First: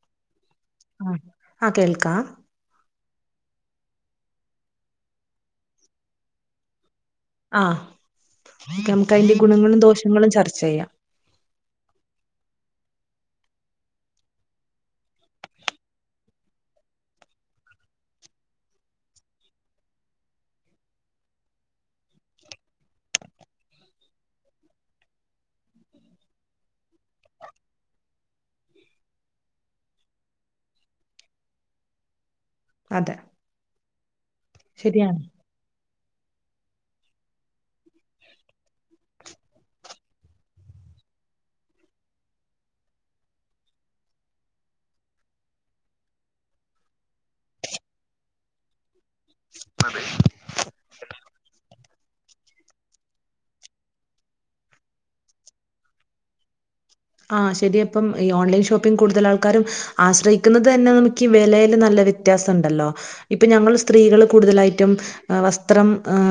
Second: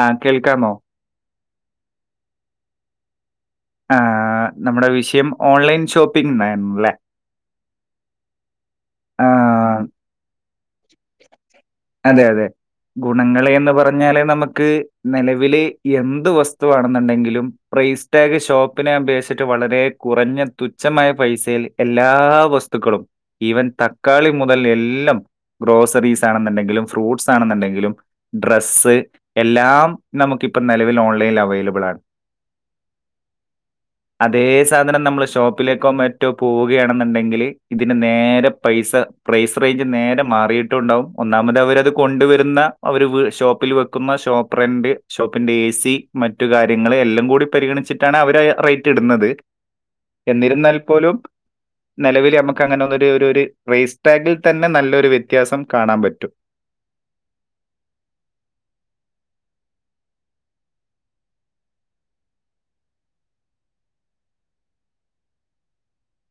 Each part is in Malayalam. ആഹ് കേൾക്കാമോ ആഹ് ആഹ് കേൾക്കാം ആഹ് നമ്മുടെ വിഷയം ഓൺലൈൻ ഷോപ്പിംഗ് ന്നായിരുന്നു ല്ലേ ആഹ് നമുക്ക് ആ, അതിന്റെ ഗുണങ്ങളും ദോഷങ്ങളും ചർച്ച ചെയ്യാം അതെ അതെ ഗുണങ്ങള് എന്ന് പറഞ്ഞാല് നമുക്ക് നിലവില് എന്ത് വസ്തുവാണെന്നുണ്ടെങ്കിലും പ്രൈസ് ടാഗ് ഷോപ്പിനെ അപേക്ഷിച്ചിട്ട് വളരെ കുറഞ്ഞ തുച്ഛമായ പൈസയിൽ എല്ലാ വസ്തുക്കളും ഈവൻ തക്കാളി മുതൽ എല്ലാം ഗ്രോസറീസ് ആണെന്നുണ്ടെങ്കിലും ഫ്രൂട്ട്സ് ആണെന്നുണ്ടെങ്കിലും ഡ്രസ്സ് എല്ലാം നമുക്കിപ്പം നിലവിൽ ഓൺലൈനിൽ അവൈലബിൾ ആണ് അതെ അതെ ശരിയാണ് നമ്മള് ഷോപ്പിലേക്കോ മ റ്റോ പോവുകയാണെന്നുണ്ടെങ്കിൽ ഇതിന് നേരെ പൈസ പ്രൈസ് റേഞ്ച് നേരെ മാറിയിട്ടും ഉണ്ടാവും ഒന്നാമത് അവരത് കൊണ്ടുവരുന്ന അവര് ഷോപ്പിൽ വെക്കുന്ന ഷോപ്പ് റെൻ്റ് ഷോപ്പിന്റെ എ സി മറ്റു കാര്യങ്ങൾ എല്ലാം കൂടി പരിഗണിച്ചിട്ടാണ് അവരാ റേറ്റ് ഇടുന്നത് എന്നിരുന്നാൽ പോലും നിലവിൽ നമുക്ക് അങ്ങനെ ഒന്നൊരു ഒരു ഒരു പ്രൈസ്സ് ടാഗിൽ തന്നെ നല്ലൊരു വ്യത്യാസം കാണാൻ പ റ്റും ആഹ് ശരിയാ ഇപ്പം ഈ ഓൺലൈൻഷോപ്പിംഗ് കൂടുതൽ ആൾക്കാരും ആശ്രയിക്കുന്നത് തന്നെ നമുക്ക് വെലേൽ നല്ല വ്യത്യാസം ഉണ്ടല്ലോ ഇപ്പം ഞങ്ങള് സ്ത്രീകള് കൂടുതലായിട്ടും വസ്ത്രം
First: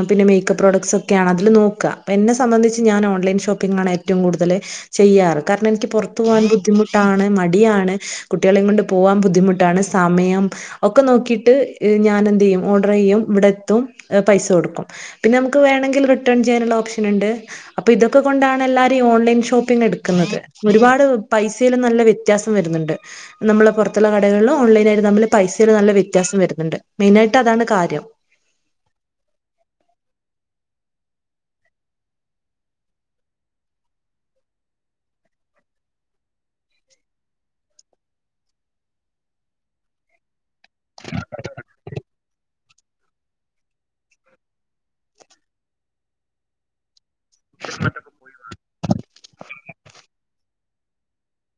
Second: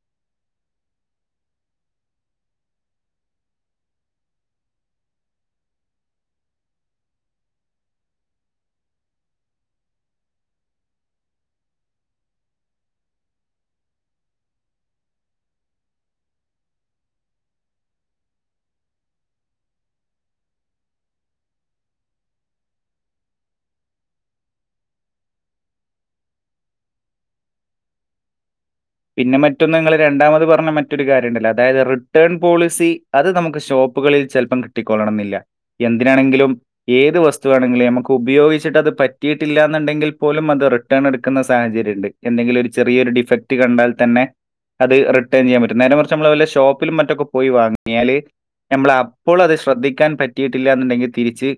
പിന്നെ മേക്കപ്പ് പ്രോഡക്ട്സ് ഒക്കെയാണ് അതിൽ നോക്കുക എന്നെ സംബന്ധിച്ച് ഞാൻ ഓൺലൈൻ ഷോപ്പിംഗ് ആണ് ഏ റ്റവും കൂടുതല് ചെയ്യാറ് കാരണം എനിക്ക് പുറത്ത് പോകാൻ കാരണം ഇനിക്ക് ബുദ്ധിമുട്ടാണ് മടിയാണ് കുട്ടികളെയും കൊണ്ട് പോകാൻ ബുദ്ധിമുട്ടാണ് സമയം ഒക്കെ നോക്കിട്ട് ഞാന് എന്തെയ്യും ഓർഡർ ചെയ്യും ഇവിടെ എത്തും പൈസ കൊടുക്കും പിന്നെ നമുക്ക് വേമെങ്കിൽ റിട്ടേൺ ചെയ്യാനുള്ള ഓപ്ഷൻ ഉണ്ട് അപ്പൊ ഇതൊക്കെ കൊണ്ടാണ് എല്ലാരും ഓൺലൈ ഷോപ്പിംഗ് എടുക്ക ന്നത് ഒരുപാട് പൈസയിലും നല്ല വ്യത്യാസം വരുന്നുണ്ട് നമ്മളള് പുറത്തുള്ള കടകളിലും ഓൺലൈന ആയിട്ട് നമ്മള് പൈസൽ നല്ല വ്യത്യാസം വരുന്നുണ്ട് മെയിനായിട്ട് അതാണ് കാര്യം പിന്നെ മറ്റൊന്ന് നിങ്ങള് രണ്ടാമത് പറഞ്ഞ മറ്റൊരു കാര്യം ഉണ്ടല്ലോ അതായത് റിട്ടേൺ പോളിസി അത് നമുക്ക് ഷോപ്പുകളിൽ ചിലപ്പം കിട്ടിക്കൊള്ളണം എന്നില്ല എന്തിനാണെങ്കിലും ഏത് വസ്തുവാണെങ്കിലും നമുക്ക് ഉപയോഗിച്ചിട്ട അത് പറ്റിയിട്ടില്ല എന്നുണ്ടെങ്കിൽ പോലും അത് റി റിട്ടാൺ എടുന്ന സാഹചാര്യണ്ട് എന്തെങ്കിലും ഒരു ചെറിയൊരു ഡിഫക്ട് ഡിഫക്ട് കണ്ടാൽ തന്നെ അത് റിട്ടേൺ ചെയ്യാൻ പറ്റും നേരെമറിച്ച് നമ്മള് വല്ല ഷോപ്പിലും മറ്റൊക്കെ പോയി വാങ്ങിയാല് നമ്മൾ അപ്പോൾ അത് ശ്രദ്ധിക്കാൻ പറ്റ പറ്റിട്ടില്ലാന്ന്ണ്ടെങ്കിൽ തിരിച്ച്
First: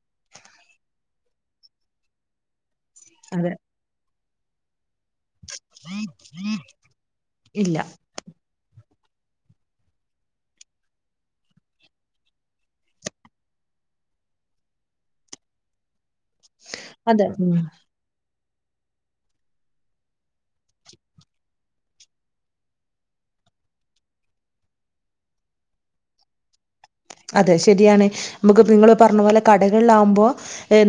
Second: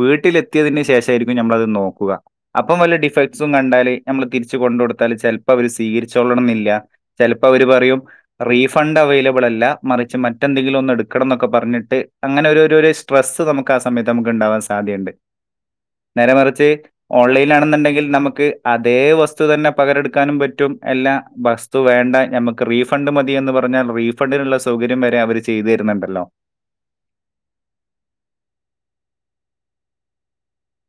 വീട്ടിലെത്തിയതിന് ശേഷമായിരിക്കും നമ്മളത് നോക്കുക അപ്പം വല്ല ഡിഫക്ട്സും അതെ കണ്ടാല് നമ്മള് തിരിച്ച് കൊണ്ട് കൊടുത്താല് ചലപ്പോ അവര് സ്വീകരി ച്ചോള്ളണമെന്നില്ല ചെലപ്പോ അവര് ഇല്ല പറയും റീഫണ്ട് അവൈലബിൾ അല്ല മറിച്ച് മറ്റെന്തെങ്കിലും ഒന്ന് എടുക്കണം എന്നൊക്കെ പറഞ്ഞിട്ട് അങ്ങനെ ഒരു ഒരു സ്ട്രസ്സ് നമുക്ക് ആ സമയത്ത് നമുക്ക് ഉണ്ടാവാൻ സാധ്യയുണ്ട് നേരമറിച്ച് അതെ ഓൺലൈൻ ഉം ആണന്നുണ്ടെങ്കിൽ നമുക്ക് അതേ വസ്തു തന്നെ പകരടുക്കാനും പറ്റും എല്ലാ വസ്തു വേണ്ട ഞമക്ക് റീഫണ്ട് മതി എന്ന് പറഞ്ഞാൽ റീഫണ്ടിനുള്ള സൗകര്യം വരെ അവര് ചെയ്തു തരുന്നുണ്ടല്ലോ അതെ ശരിയാണ് നമുക്ക് നിങ്ങള് പറഞ്ഞ പോലെ കടകള് ആവുമ്പോ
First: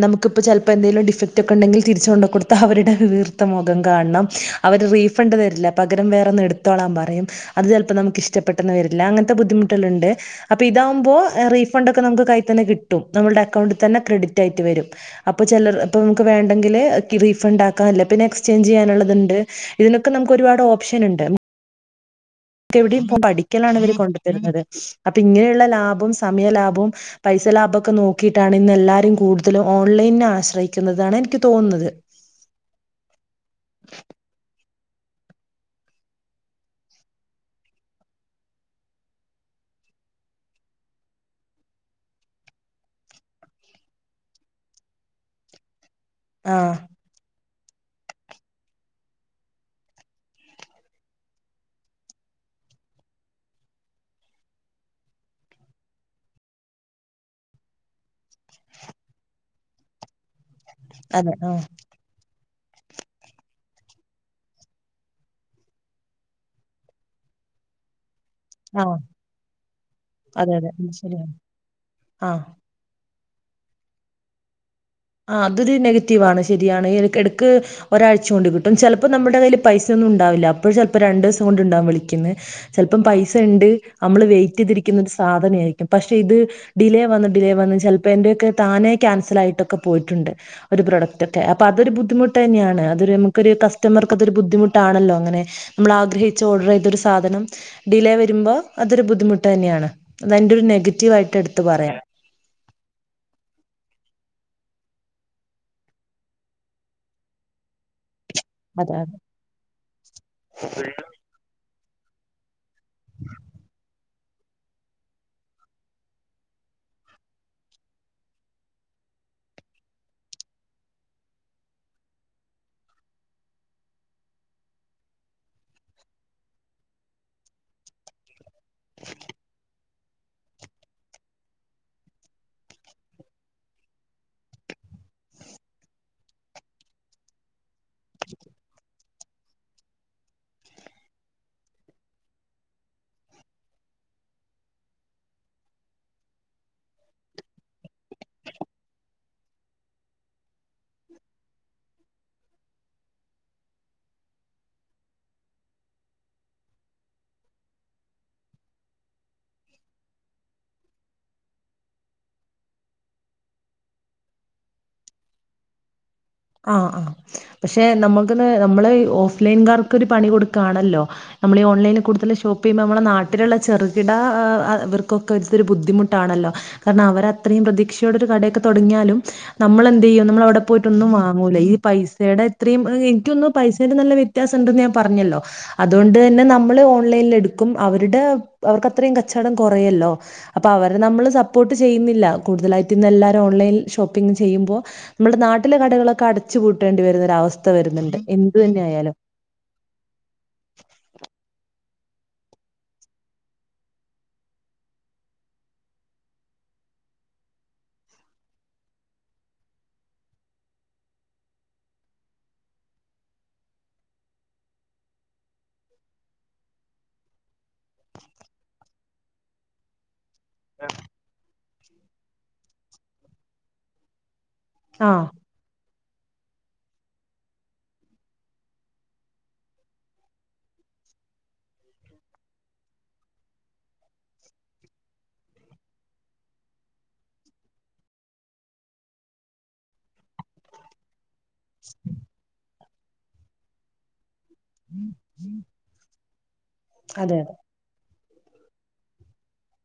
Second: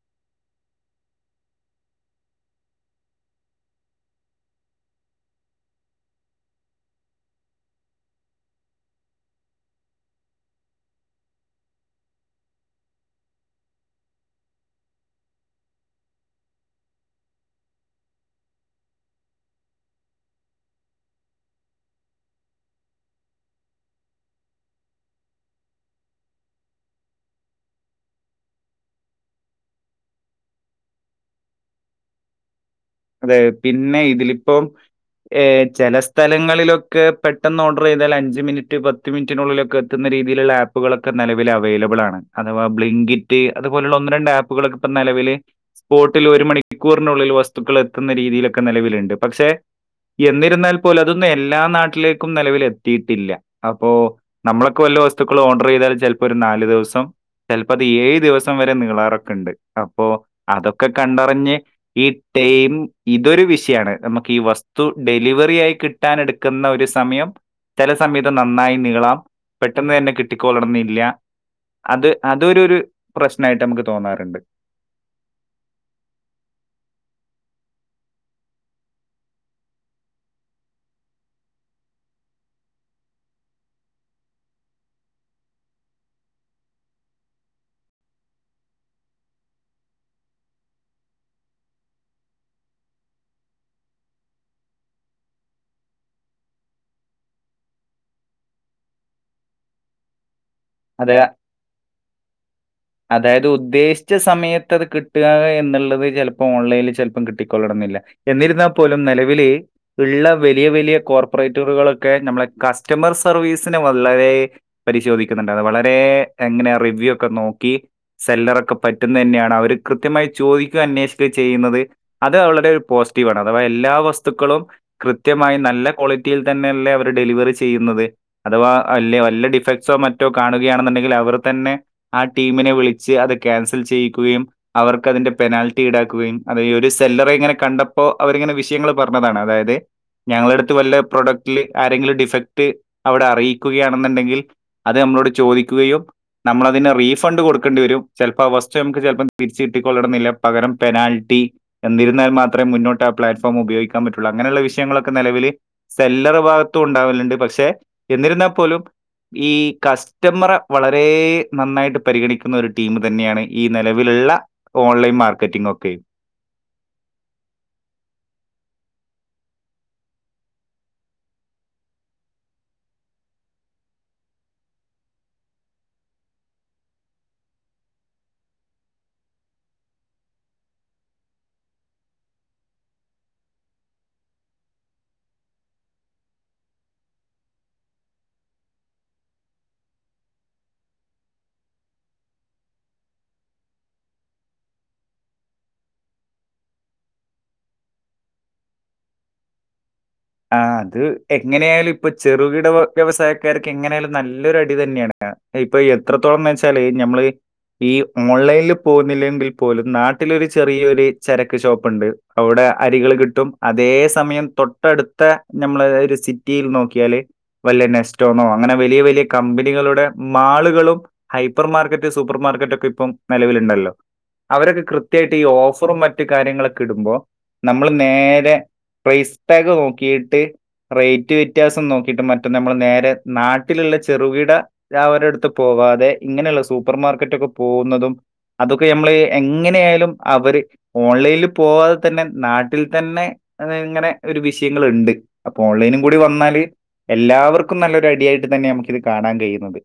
നമുക്കിപ്പോ ചലപ്പോന്തെലും ഡിഫക്റ്റ് ഒക്കെ ഉണ്ടെങ്കിൽ തിരിച്ചുകൊണ്ട കൊടുത്താ അവരുടെ വീർത്ത മുഖം കാണണം അവര് റീഫണ്ട് തരില്ല പകരം വേറെ ഒന്ന് എടുത്തോളാൻ പറയും അത് ചിലപ്പോം നമുക്ക് ഇഷ്ടപ്പെട്ടന്ന് വരില്ല അങ്ങനത്തെ ബദ്ധിമുട്ടുകൾണ്ട് അപ്പൊ ഇതാ മ്പോ റീഫണ്ട് ഒക്കെ നമുക്ക് കൈൽതന്നെ കിട്ടും നമ്മുടെ അക്കൗണ്ടിൽ തന്ന ക്രെഡി ആയിട്ട് വരും അപ്പൊ ചലർ ഇപ്പ നമുക്ക് വേണ്ടെങ്കില് റീഫണ്ട് ആക്കാ എല്ലേ പിന്നെ എക്സ്ചേഞ്ച് ചെയ്യാനുള്ളത്ണ്ട് ഇതിനൊക്കെ നമുക്ക് ഒരുപാട് ഓപ്ഷൻ ഉണ്ട് എവിടെ ഇപ്പ പടിക്കലാണ് അവര് കൊണ്ടുത്തരുന്നത് അപ്പൊ ഇങ്ങനെയുള്ള ലാഭവും സമയ ലാഭവും പൈസ ലാഭക്കെ നോക്കിയിട്ടാണ് ഇന്ന് എല്ലാരും കൂടുതലും ഓൺലൈൻ ആശ്രയിക്കുന്നതാണ് എനിക്ക് തോന്നുന്നത് അതെ പിന്നെ ഇതിലിപ്പം ഏ ചെല സ്ഥലങ്ങളിലൊക്കെ പെട്ടെന്ന് ഓർഡർ ചെയ്താൽ അഞ്ച് മിനിറ്റ് പത്ത് മിനിറ്റിനുള്ളിലൊക്കെ എത്തുന്ന രീതിയിലുള്ള ആപ്പ് ആപ്പുകളൊക്കെ നിലവിൽ അവൈലബിൾ ആണ് അഥവാ ബ്ലിങ്കിറ്റ് അതുപോലുള്ള ഒന്ന് രണ്ട് ആപ്പുകളൊക്കെ ഇപ്പ നലവില് സ്പോട്ടിൽ ആഹ് ഒരുമണിക്കൂർ നുള്ളിൽ വസ്തുക്കൾ എത്തുന്ന രീതിയില്ക്ക നിലവിലുണ്ട് പക്ഷെ എന്നിരുന്നാൽ പോലും അതൊന്നും എല്ലാ നാട്ടിലേക്കും നലവിൽ എത്തിയിട്ടില്ല അപ്പോ നമ്മളൊക്കെ വല്ല വസ്തുക്കളും ഓർഡർ ചെയ്താൽ ചലപ്പോ ഒരു നാല് ദവസം ചലപ്പോ അത് ഏഴ് ദിവസം വരെ നീളാറൊക്കെണ്ട് അപ്പോ അതൊക്കെ അതെ കണ്ടറിഞ്ഞ് ആഹ് ഈ ടൈം ഇതൊരു വിഷയാണ് നമുക്ക് ഈ വസ്തു ഡെലിവറി ആയി കിട്ടൻ എടുക്കുന്ന ഒരു സമയം ചെല സമയത് നന്നായി ആഹ് നീളാം പെട്ടെന്ന് തന്നെ അതെ അതെ കിട്ടിക്കോളണനില്ല ശരിയാണ് അത് ആഹ് അതൊരുരു പ്രശനായിട്ട് നമുക്ക് തോന്നാറുണ്ട് ആഹ് അതൊരു നെഗറ്റീവ് ആണ് ശരിയാണ് എടക്ക്ടക്ക് ഒരാഴ്ച കൊണ്ട് കിട്ടും ചലപ്പോ നമ്മുടെ കയ്യിൽ പൈസയൊന്നും ഉണ്ടാവില്ല അപ്പോ ചിലപ്പോ രണ്ട് ദിസം കൊണ്ട് ണ്ടാകും വിളിക്കിന്ന് ചലപ്പം പൈസണ്ട് നമ്മള് വെയിറ്റ് ചെയ്തിരിക്കുന്ന ഒരു സാധനായിരിക്കും പക്ഷെ ഇത് ഡിലേ വന്ന് ഡിലേ വന്ന് ചലപ്പോ എന്റെയൊക്കെ താനെ ക്യാൻസൽ ആയിട്ടൊക്കെ പോയിട്ടുണ്ട് ഒരു പ്രൊഡക്റ്റ് ഒക്കെ അപ്പൊ അതൊരു ബുദ്ധിമുട്ട് ന്നെയാണ് അത് നമുക്കൊരു കസ്റ്റമർക്ക് അതൊരു ബുദ്ധിമുട്ടാണല്ലോ അങ്ങനെ നമ്മള് ആഗ്രഹിച്ച് ഓർഡർ ചെയ്ത ഒരു സാധനം ഡിലേ വരുമ്പോ അതൊരു ബുദ്ധിമുട്ട് തന്നെയാണ് അത് അതിന്റെ ഒരു നെഗറ്റീവ് അത് ആയിട്ട് എടുത്ത് പറയാം അതായത് ഉദ്ദേശിച്ച സമയത്ത് അത് കിട്ടുക എന്നുള്ളത് ചിലപ്പോ ഓൺലൈനിൽ ചിലപ്പം കിട്ടിക്കൊള്ളണം എന്നില്ല എന്നിരുന്നാൽ പോലും അതാണ് നിലവില് ഉള്ള വലിയ വലിയ കോർപ്പറേറ്ററുകളൊക്കെ നമ്മളെ ക സ്റ്റമർ സർവീസിനെ വളരെ പരിശോധി ക്കുന്നുണ്ട് അത് വളരെ എങ്ങനെ റിവ്യൂ ഒക്കെ നോക്കി സെല്ലറൊക്കെ പറ്റുന്ന തന്നെയാണോ അവര് കൃത്യമായി ചോദിക്കയും അന്വേഷിക്കയും ചെയ്യുന്നത് അത് അവളടെ ഒരു പോസിറ്റീവ് ആണ് അഥവാ എല്ലാ വസ്തുക്കളും കൃത്യമായി നല്ല ക്വാളിറ്റിയിൽ തന്നെയല്ലേ അവര് ഡെലിവറി ചെയ്യുന്നത് അഥവാ വല്ല വല്ല ഡിഫക്ട്സോ മറ്റോ കാണുകയാണെന്നുണ്ടെങ്കിൽ അവർ തന്നെ ആഹ് ടീമിനെ വിളിച്ച് അത് ക്യാൻസൽ ചെയ്യിക്കുകയും അവർക്ക് അതിന്റെ പെനാൽറ്റി ഈടാക്കുകയും അത് ഒരു സെല്ലറെ ഇങ്ങനെ കണ്ടപ്പോ അവരിങ്ങനെ വിഷയങ്ങള് പറഞ്ഞതാണ് അതായത് ഞങ്ങടെ അടുത്ത് വല്ല പ്രോഡക്റ്റില് ആരെങ്കിലും ഡിഫക്ട് അവിടെ അറിയിക്കുകയാണെന്നുണ്ടെങ്കിൽ അത് നമ്മളോട് ചോദിക്കുകയും നമ്മളതിന് റീഫണ്ട് കൊടുക്കേണ്ടി വരും ചെലപ്പോ ആ വസ്തു നമുക്ക് ചെലപ്പം തിരിച്ച് കിട്ടിക്കൊള്ളണം എന്നില്ല പകരം പെനാൽറ്റി എന്നിരുന്നാൽ മാത്രേ മുന്നോട്ട് ആ പ്ലാറ്റ്ഫോം ഉപയോഗിക്കാൻ പറ്റുള്ളൂ അങ്ങനെയുള്ള വിഷയങ്ങളൊക്കെ നിലവില് സെല്ലറ് ഭാഗത്തും ഉണ്ടാവലുണ്ട് പക്ഷെ എന്നിരുന്നാ പോലും ഈ കസ്റ്റമറെ വളരെ നന്നായിട്ട് പരിഗണിക്കുന്ന ഒരു ടീമ് തന്നെയാണ് ഈ നെലവിലുള്ള ഓൺലൈൻ മാർക്കറ്റിംഗ് ഒക്കെയും ആഹ് ആഹ് പക്ഷെ നമ്മുക്കിന്ന് നമ്മള് ഓഫ് ലൈൻകാർക്കൊരു പണി കൊടുക്കാണല്ലോ നമ്മള് ഈ ഓൺലൈനി കൂടുതൽ ഷോപ്പ് ചെയ്യുമ്പോ നമ്മുടെ നാട്ടിലുള്ള ചെറുകിട ആ ഇവർക്കൊക്കെ ഒരുതരം ബുദ്ധിമുട്ടാണല്ലോ കാരണം അവരത്രയും പ്രതീക്ഷയോടെ ഒരു കടയൊക്കെ തൊടങ്ങിയാലും നമ്മള് എന്ത് ചെയ്യും നമ്മള് അവിടെ പോയിട്ട് ഒന്നും വാ ങ്ങൂല ഈ പൈസയുടെ ഇത്രയും എനിക്ക്‌ തോന്നുന്നു പൈസേടെ നല്ല വ്യത്യാസം ഉണ്ടെന്ന് ഞാൻ പറഞ്ഞല്ലോ അതുകൊണ്ട് തന്നെ നമ്മള് ഓൺലൈനില് എടുക്കും അവരുടെ അവർക്ക് അത്രയും കച്ചവടം കൊറയുവല്ലോ അപ്പൊ അവരെ നമ്മള് സപ്പോർട്ട് ചെയ്യുന്നില്ല കൂടുതലായിട്ട് ഇന്ന് എല്ലാരും ഓൺലൈനിൽ ഷോപ്പിംഗ് ചെയ്യുമ്പോ നമ്മുടെ നാട്ടിലെ കടകളൊക്കെ അടച്ചുപൂട്ടേണ്ടി വരുന്ന ഒരവസ്ഥ വരുന്നുണ്ട് എന്ത് തന്നെ ആയാലും ആഹ് അത് എങ്ങനെ ആയാലും ഇപ്പൊ ചെറുകിട വ്യ വ്യവസായക്കാർക്ക് എങ്ങനെയായാലും നല്ലൊരു അടി തന്നെയാണ് ഇപ്പൊ എത്രത്തോളം വെച്ചാല് ഞമ്മള് ഈ ഓൺലൈനിൽ പോകുന്നില്ലെങ്കിൽ പോലും നാട്ടിലൊരു ചെറിയൊരു ചരക്ക് ഷോപ്പ് ഉണ്ട് അവിടെ അരികള് കിട്ടും അതേ സമയം തൊട്ടടു ത്തെ നമ്മൾ ഒരു സിറ്റിയിൽ നോക്കിയാല് വലിയ നെസ്റ്റോന്നോ അങ്ങനെ വലിയ വലിയ കമ്പനികളുടെ മാളുകളും ഹൈപ്പർ മാർക്കറ്റ് സൂപ്പർ മാർക്കറ്റ് ഒക്കെ ഇപ്പം നിലവിലുണ്ടല്ലോ അവരൊക്കെ ആഹ് കൃത്യായിട്ട് ഈ ഓഫറും മ റ്റ് കാര്യങ്ങളൊക്കെ ഇടുമ്പോ നമ്മള് നേരെ പ്രെയ്സ് ടാഗ് നോക്കിയിട്ട് റേറ്റ് വ്യത്യാസം നോക്കിയിട്ട് മറ്റെ നമ്മള് നേരെ നാട്ടിലുള്ള ചെറുകിട വ്യാപാരികളുടെ അടുത്ത് പോകാതെ ഇങ്ങനെയുള്ള സൂപ്പർ മാർക്കറ്റൊക്കെ പോകുന്നതും അതൊക്കെ നമ്മള് എങ്ങനെ ആയാലും അവര് ഓൺലൈനിൽ പോവാതെ തന്നെ നാട്ടിൽ തന്നെ അത് ഇങ്ങനെ ഒരു വി ഷയങ്ങളുണ്ട് അപ്പൊ ഓൺലൈനും കൂടി വന്നാല് അതെ അതെ എല്ലാവർ ക്കും നല്ലൊരു ഐഡിയായിട്ട് തന്നെ നമുക്ക് ഇത് കാണാൻ കഴിയുന്നത്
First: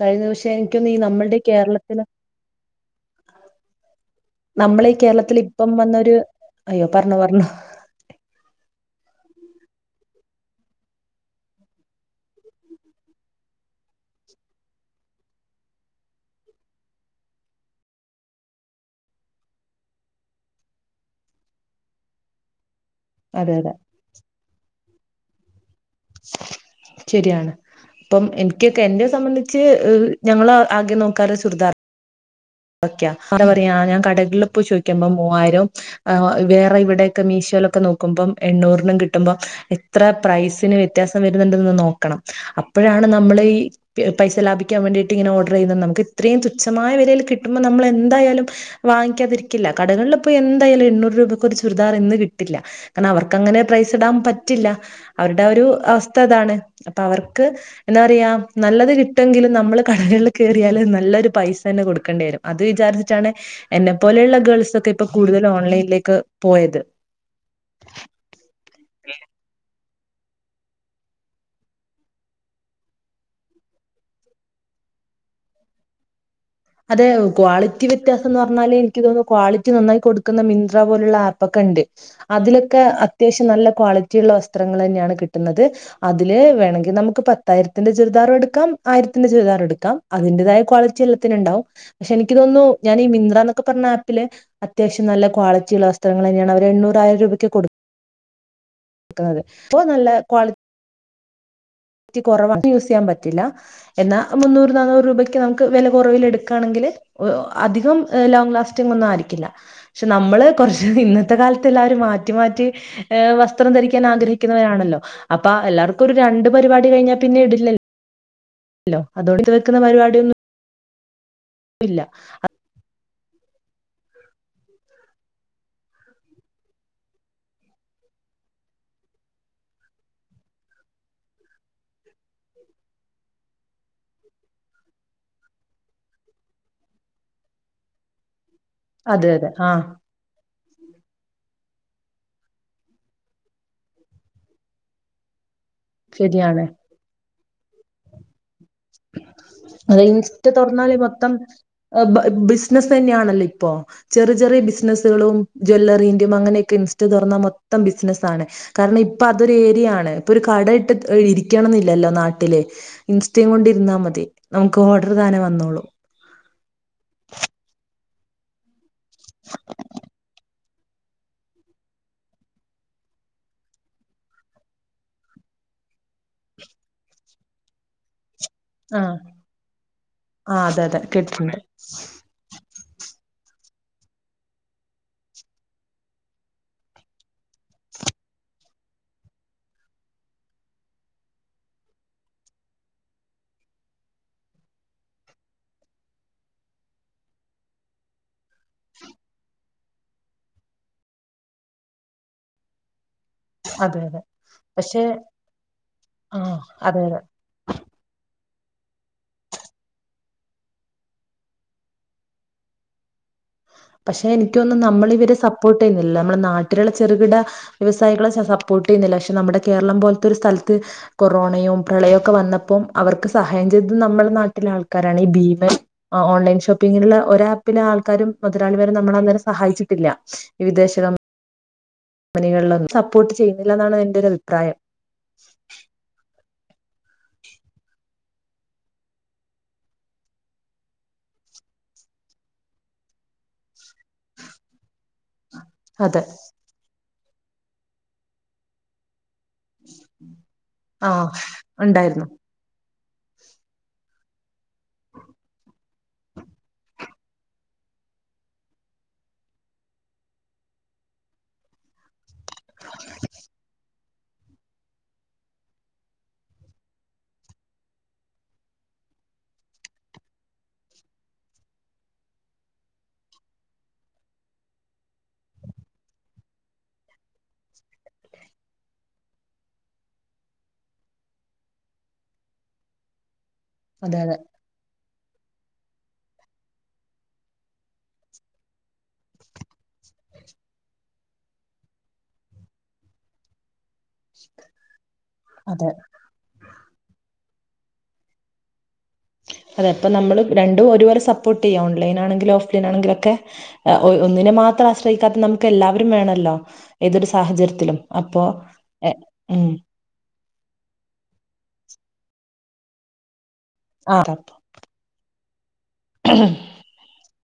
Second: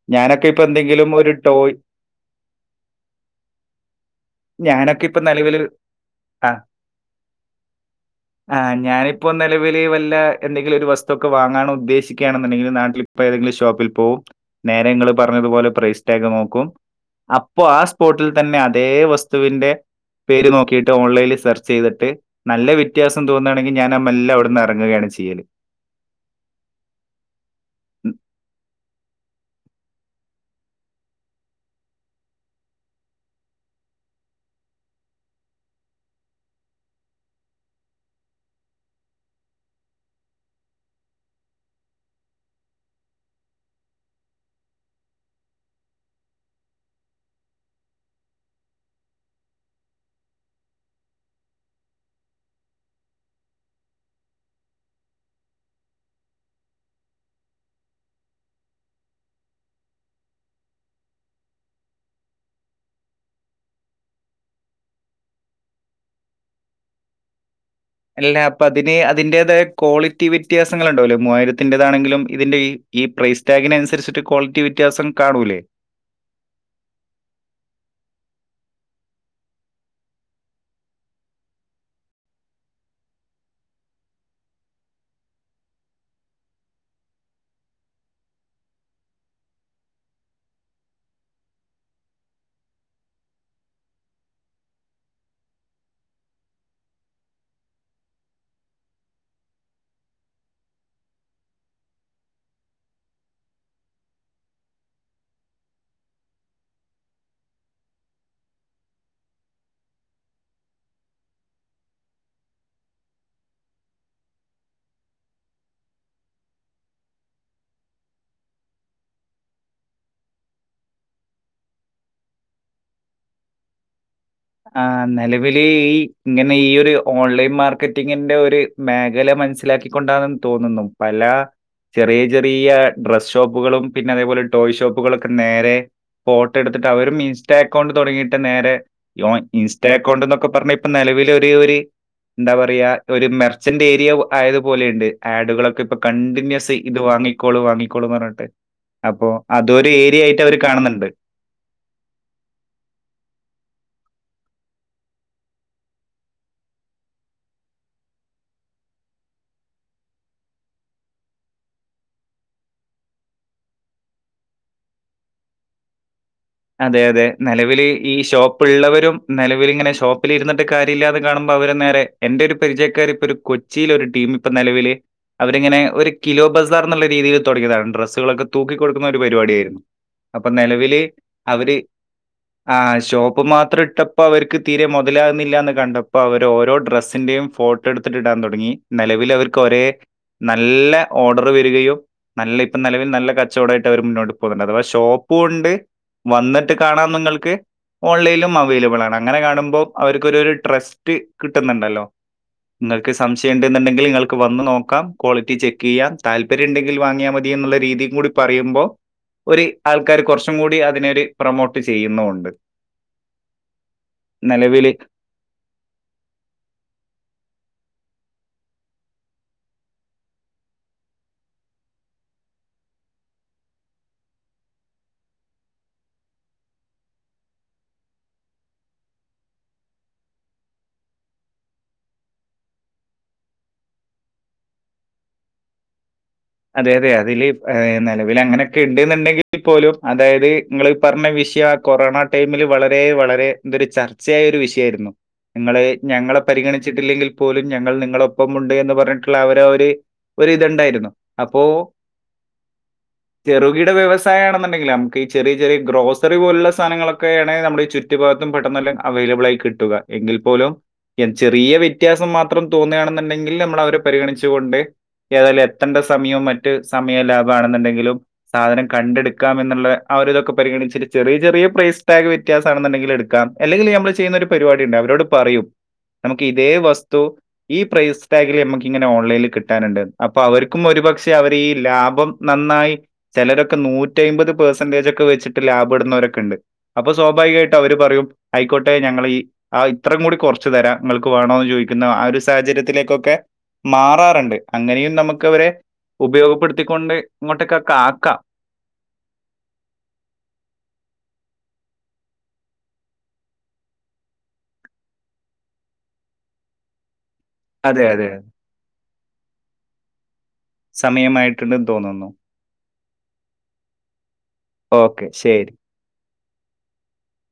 കഴിഞ്ഞ ഞാനൊക്കെ വർഷം ഇപ്പൊ എനിക്ക്‌ തോന്നുന്നു ഈ എന്തെങ്കിലും ഒരു നമ്മളുടെ ഈ ടോയ് കേരളത്തില് നമ്മടെ ഈ ഞാനൊക്കെ ഇപ്പൊ കേരളത്തില് നിലവിൽ ഇപ്പം വന്നൊരു അയ്യോ പറഞ്ഞോ പറഞ്ഞോ ആഹ് ഞാനിപ്പോ നിലവില് വല്ല എന്തെങ്കിലും ഒരു വസ്തു ഒക്കെ വാങ്ങാൻ ഉദ്ദേശിക്കുകയാണന്നുണ്ടെങ്കില് നാട്ടിൽ ഇപ്പ ഏതെങ്കിലും ഷോപ്പിൽ പോവും നേരെ നിങ്ങള് പറഞ്ഞതുപോലെ പ്രൈസ് ടാഗ് നോക്കും അപ്പൊ ആ, സ്പോട്ടിൽ തന്നെ അതേ വസ്തുവിന്റെ പേര് നോക്കി യിട്ട് ഓൺലൈനിൽ സെർച്ച് ചെയ്തിട്ട് നല്ല വ്യത്യാസം അതെ അതെ തോന്നുവാണെങ്കി ഞാന് മെല്ലെ അവിടുന്ന് എറങ്ങുകയാണ് ചെയ്യല്. ശരിയാണ്. ഉം. അപ്പം എനിക്കൊക്കെ എന്റെ സംബന്ധിച്ച് ഞങ്ങള് ആകെ നോക്കാറ് ചുരിദാർ ഓക്കെയാ. എന്താ പറയാ, ഞാൻ കടകളിൽ പോയി ചോയിക്കുമ്പം മൂവായിരോം ആ, വേറെ ഇവിടെയൊക്കെ മീശോലൊക്കെ, നോക്കുമ്പോം എണ്ണൂറിനും കിട്ടുമ്പം എത്ര പ്രൈസിന് വ്യത്യാസം വരുന്നുണ്ടന്ന് നോക്കണം. അപ്പോഴാണ് നമ്മൾ ഈ പൈസ ലാഭിക്കാൻ വേണ്ടിയിട്ട് ഇങ്ങനെ ഓഡർ ചെയ്യുന്നത്. നമുക്ക് ഇത്രയും തുച്ഛമായ വിലയിൽ കിട്ടുമ്പോ നമ്മൾ എന്തായാലും വാങ്ങിക്കാതിരിക്കില്ല. കടകളില് പൊയി എന്തായാലും എണ്ണൂറ് രൂപക്ക് ഒരു ചുരിദാർ ഇന്ന് കിട്ടില്ല. കാരണം, അവർക്കങ്ങനെ പ്രൈസ് ഇടാൻ പറ്റില്ല. അവരുടെ ഒരു അവസ്ഥ അതാണ്. അപ്പൊ അവർക്ക് എന്താ പറയാ, നല്ലത് കിട്ടുവെങ്കിലും നമ്മള് കടകളിൽ കയറിയാല് നല്ലൊരു പൈസ തന്നെ കൊടുക്കേണ്ടി വരും. അത് വിചാരിച്ചിട്ടാണ്. എന്നെ പോലെയുള്ള ഗേൾസ് ഒക്കെ ഇപ്പൊ കൂടുതലും ഓൺലൈനിലേക്ക് പോയത്. അല്ലാ അപ്പൊ അതിന് അതിന്റേതായ ക്വാളിറ്റി വ്യത്യാസങ്ങൾ ഉണ്ടാവല്ലോ, മൂവായിരത്തിന്റേതാണെങ്കിലും ഇതിന്റെ ഈ ഈ പ്രൈസ് ടാഗിനനുസരിച്ചിട്ട് ക്വാളിറ്റി വ്യത്യാസം കാണൂല്ലേ. അതെ ക്വാളിറ്റി വ്യത്യാസം എന്ന് പറഞ്ഞാല് എനിക്ക് തോന്നുന്നു. ക്വാളിറ്റി നന്നായി കൊടുക്കുന്ന മിത്ര പോലുള്ള ആപ്പൊക്കെ ഉണ്ട്. അതിലൊക്കെ അത്യാവശ്യം നല്ല ക്വാളിറ്റി ഉള്ള വസ്ത്രങ്ങൾ തന്നെയാണ് കിട്ടുന്നത്. അതില് വേണെങ്കി നമുക്ക് പത്തായിരത്തിന്റെ ചുരിദാറും എടുക്കാം. ആയിരത്തിന്റെ ചുരിദാർ എടുക്കാം. അതിന്റെതായ ക്വാളിറ്റി അൽ ണ്ടാവും പക്ഷെ എനിക്ക് തോന്നുന്നു ഞാൻഈ മിത്രന്നൊക്കെ പറഞ്ഞാപ്പില് അത്യാവശ്യം നല്ല ക്വാളിറ്റിയുള്ള വസ്ത്രങ്ങളന്നെയാണ് അവർ എണ്ണൂറായിരം രൂപക്ക് കൊടു കൊടുക്കുന്നത്. അപ്പോ നല്ല ക്വാളിറ്റി ക്വാളിറ്റികുറവാ. യൂസ് ചെയ്യാൻ പറ്റില്ല. എന്നാ മുന്നൂറ്, നാനൂറ്, രൂപയ്ക്ക് നമുക്ക് വില കുറവിലെ ടുക്കാണെങ്കിൽ അധികം ലോങ്ങ് ലാസ്റ്റിംഗന്നും ആയിരിക്കില്ല. പക്ഷെ നമ്മള് കുറച്ച് ഇന്നത്തെ കാലത്ത് എല്ലാരും മാറ്റി മാറ്റി വസ്ത്രം ധരിക്കാൻ ആഗ്രഹിക്കുന്നവരാണല്ലോ, അപ്പൊ എല്ലാവർക്കും ഒരു രണ്ട് പരിപാടി കഴിഞ്ഞാൽ പിന്നെ ഇടില്ല ഇടില്ലല്ലോ. അ, അതോട് ഇത് വെക്കുന്ന പരിപാടിയൊന്നും ഇല്ല. ആ, നിലവിൽ ഈ ഇങ്ങനെ ഈ ഒരു ഓൺലൈൻ മാർക്കറ്റിങ്ങിന്റെ ഒരു മേഖല മനസ്സിലാക്കിക്കൊണ്ടാണെന്ന് തോന്നുന്നു പല ചെറിയ ചെറിയ ഡ്രസ്സ് ഷോപ്പുകളും, പിന്നെ അതേപോലെ ടോയ് ഷോപ്പുകളൊക്കെ, നേരെ ഫോട്ടോ എടുത്തിട്ട് അവരും ഇൻസ്റ്റ അക്കൗണ്ട് തുടങ്ങിയിട്ട് നേരെ അതെ അതെ ആ ഇൻസ്റ്റാ അക്കൗണ്ട് എന്നൊക്കെ പറഞ്ഞ ഇപ്പൊ നിലവിലെ ഒരേഒര് എന്താ പറയ ഒരു മർച്ചൻ്റ്ഏരിയ ആയതു പോലെണ്ട്, ആടുകളൊക്കെ ഇപ്പൊ ശരിയാണ് കണ്ടിന്യൂസ് ഇത് വാങ്ങിക്കോളും വാങ്ങിക്കോളൂ പറഞ്ഞിട്ട്. അപ്പോ അതൊരു. ഏരിയായിട്ട് അവർ കാണുന്നുണ്ട്. ത്തം [unintelligible] ബിസിനസ്സ് ന്നെയാണല്ലോ, ഇപ്പം. ചെറിയ ചെറിയ ബിസിനസ്സുകളും, ജ്യല്ലറിന്റെ, അങ്ങനെക്കെ ഇൻസ്റ്റാ തുറന്നാ മൊത്തം ബിസിനസ്സാണ്. കാരണം. ഇപ്പൊതൊരു ഏരിയാണ്. ഇപ്പൊ ഒരു കട ഇട്ട് ഇരിക്കണംന്നില്ലല്ലോ നാട്ടില് ഇൻസ്റ്റാകൊണ്ടിരുന്നാൽ മതി. നമുക്ക് ഓർഡർ താനെ വന്നോള്ളും. അതെ അതെ, നിലവിൽ ഈ ഷോപ്പുള്ളവരും നിലവിലങ്ങനെ ഷോപ്പിലിരുന്നിട്ട് കാര്യല്ലാതെ കാണുമ്പോൾ അവർ നേരെ എന്റെ ഒരു പരിചയക്കാര്പ്പൊ ഒരു കൊച്ചിൽ ഒരു ടീംപ്പൊ നിലവില് അവരിങ്ങനെ ഒരു കിലോ ബസാർന്നുള്ള രീതിയിൽ തുടങ്ങിയതാണ്. ഡ്രസ്സുകളൊക്കെ തൂക്കി ആഹ് കൊടുക്കുന്നരു പരിപാടിയായിരുന്നു. അപ്പൊ ആ അതെ അതെ നിലവില് കേട്ടിട്ടുണ്ട് അവര് ആഹ് ഷോപ്പ് മാത്രട്ടപ്പോ അവർക്ക് തീരെ മുതലാകുന്നില്ലന്ന് കണ്ടപ്പോ അവർ ഓരോ ഡ്രസ്സിന്റെയും ഫോട്ടോ എടുത്തിട്ട് ഇടാൻ തുടങ്ങി നിലവില് അവർക്ക് ഒരേ നല്ല ഓർഡർ വരികയും നല്ല ഇപ്പം നിലവിൽ നല്ല കച്ചോടായിട്ട് അവർ മുന്നോട്ട് പോകുന്നുണ്ട് അതവാ ഷോപ്പുണ്ട് വന്നിട്ട് കാണാം ന്നിങ്ങൾക്ക് ഓൺലൈനിലും അവൈലിബിളാണ് അങ്ങനെ കാണുമ്പോൾ അവർക്കൊരു ട്രസ്റ്റ് കിട്ടുന്നുണ്ടല്ലോ ഇങ്ങൾക്ക് അതെ സംശയണ്ടെന്നുണ്ടങ്കിൽ അതെ ഇങ്ങക്ക് വന്ന് പക്ഷെ നോക്കാം ക്വാളിറ്റി ചെക്ക് ചെയ്യാം ആ താല്പര്യംണ്ടെങ്കിൽ അതെ അതെ വാങ്ങിയാ മതി ടി എന്നുള്ള രീതി കൂടി പറയുമ്പോൾ ഒരു ആൾക്കാര് കുറച്ചും കൂടി അതിനെ ത് പ്രൊമോട്ട് ചെയ്യുന്നുണ്ട് പക്ഷെ എനിക്കൊന്നും നമ്മൾ ഇവരെ സപ്പോർട്ട് ചെയ്യുന്നില്ല നമ്മുടെ നാട്ടിലുള്ള ചെറുകിട വ്യവസായികളെ സപ്പോർട്ടയ്യുന്നില്ല പക്ഷെ നമ്മുടെ കേരളം പോലത്തെ ഒരു സ്ഥലത്ത് കൊറോണയും പ്രളയൊക്കെ വന്നപ്പോ അവർക്ക് സഹായം ചെയ്തത് നമ്മളെ നാട്ടിലെ ആൾക്കാരാണ് ഈ ഭീമൻ ഓ ഓൺലൈൻ ഷോപ്പിങ്ങിനുള്ള ഒരാപ്പിലെ ആൾക്കാരും മുതലാളിമാരും നമ്മള അന്നേരം സഹായിച്ചിട്ടില്ല ഈ വിദേശ കമ്പ കമ്പനികളിലൊന്നും സപ്പോർട്ട് ചെയ്യുന്നില്ലെന്നാണ് എന്റെ ഒരു രഭിപ്രായം അതെ അതെ അതില് ഏഹ് നിലവിൽ അങ്ങനെയൊക്കെ ഇണ്ട്ന്ന്ണ്ടെങ്കിൽ പോലും അതായത് നിങ്ങൾ പറഞ്ഞ വിഷയാ കൊറോണ ടൈമില് വളരെ വളരെ ഇതൊരു ചർച്ചയായരു വിഷയായിരുന്നു നിങ്ങളെ അതെ ഞങ്ങൾ പരിഗണിച്ചിട്ടില്ലെങ്കിൽ പോലും ഞങ്ങൾ നിങ്ങളൊപ്പമുണ്ടന്ന് പറഞ്ഞിട്ട് അവര് ഒര് ഒരുഇത്ണ്ടായിരുന്നു ആഹ് അപ്പോ ഉണ്ടായിരുന്നു ചെറുകിട വ്യവസായാണെന്നുണ്ടെങ്കിൽ നമുക്ക് ചെറിയ ചെറിയ ഗ്രോസറി പോലുള്ള സാധനങ്ങളൊക്കെ ആഹ് ടെ നമ്മുടെ ചു റ്റ് ഭാഗത്തും പെട്ടെന്നല്ലാം അവൈലബിളായി കിട്ടുക എങ്കിൽ പോലും ചെറിയ വ്യത്യാസം മാത്രം ത്രം തോന്നാണ്ന്ന്ണ്ടെങ്കിൽ നമ്മള് അവരെ പരിഗണിച്ചുകൊണ്ട് ഏതാലെ എത്തണ്ട സമയും മറ്റു സമയം ലാഭാണെന്നുണ്ടെങ്കിലും സാധനം കണ്ട്ട്ക്കാം എന്നുള്ള ആഹ് ഒരിതൊക്കെ പരിഗണിച്ചൊര് ചെറിയ ചെറിയ പ്രൈസ് ട്ടാഗ് വെ വ്യത്യാസാണെന്നുണ്ടെങ്കിൽ എടുക്കാം അല്ലെങ്കിൽ നമ്മൾ ചെയ്യുന്ന ഒരു പരുവാടി ഉണ്ട് അവരോട് പറയും നമുക്ക് ഇതേ വസ്തു ഈ പ്രൈസ് ട്ടാഗിൽ നമുക്ക് ഇങ്ങനെ ഓൺലൈനിൽ കിട്ടാനുണ്ട്ന്ന് അഹ് അപ്പവര്ക്കും ഒരുപക്ഷെ അവര് ഈ ലാഭം നന്നായി ചെലരൊക്കെ അതെ അതെ നൂറ്റയ്മ്പത് പ പേഹ്‌സന്റേജൊക്കെ വെച്ച്ട്ട് ലാഭ ഇട്ന്ന വരെക്കെണ്ട് അപ്പൊ സ്വാഭാവികായിട്ട് അവര് പറയും അയ്ക്കോട്ടെ ഞങ്ങള് ഈ ആഹ് ഇത്രം കൂടി കൊർച്ച് തരാം ഇങ്ങൾക്ക് വേണോന്ന് ചോയ്ക്കുന്ന ആഹ് ഒരു സാഹജര്യത്തിലേക്കൊക്കെ മാറാറ്ണ്ട് അങ്ങനെയും നമ്മ ക്കവരെ അതെ ഉപയോഗപ്പെടുത്തിക്കൊണ്ട് ഇങ്ങോട്ടെക്കൊക്കെ ആക്കാം അതെ ഇപ്പൊ നമ്മള് രണ്ടും ഒരുപോലെ സപ്പോട്ടയ്യാം ഓൺലൈൻ ആണെങ്കിലും ഓഫ് ഓഫ്ലൈനാണെങ്കിലും ഒക്കെ ആഹ് ഒന്നിനെ മാത്രം ആശ്രയിക്കാത്ത നമുക്ക് എല്ലാവരും വേണല്ലോ ഏതൊരു സാഹജര്യത്തിലും അതെ അതെ അപ്പൊ എഹ് ഉം. സമയമായിട്ടുണ്ട് തോന്ന്ന്നു ആഹ് ഓക്കെ ഓക്കെ ശെരി [unintelligible]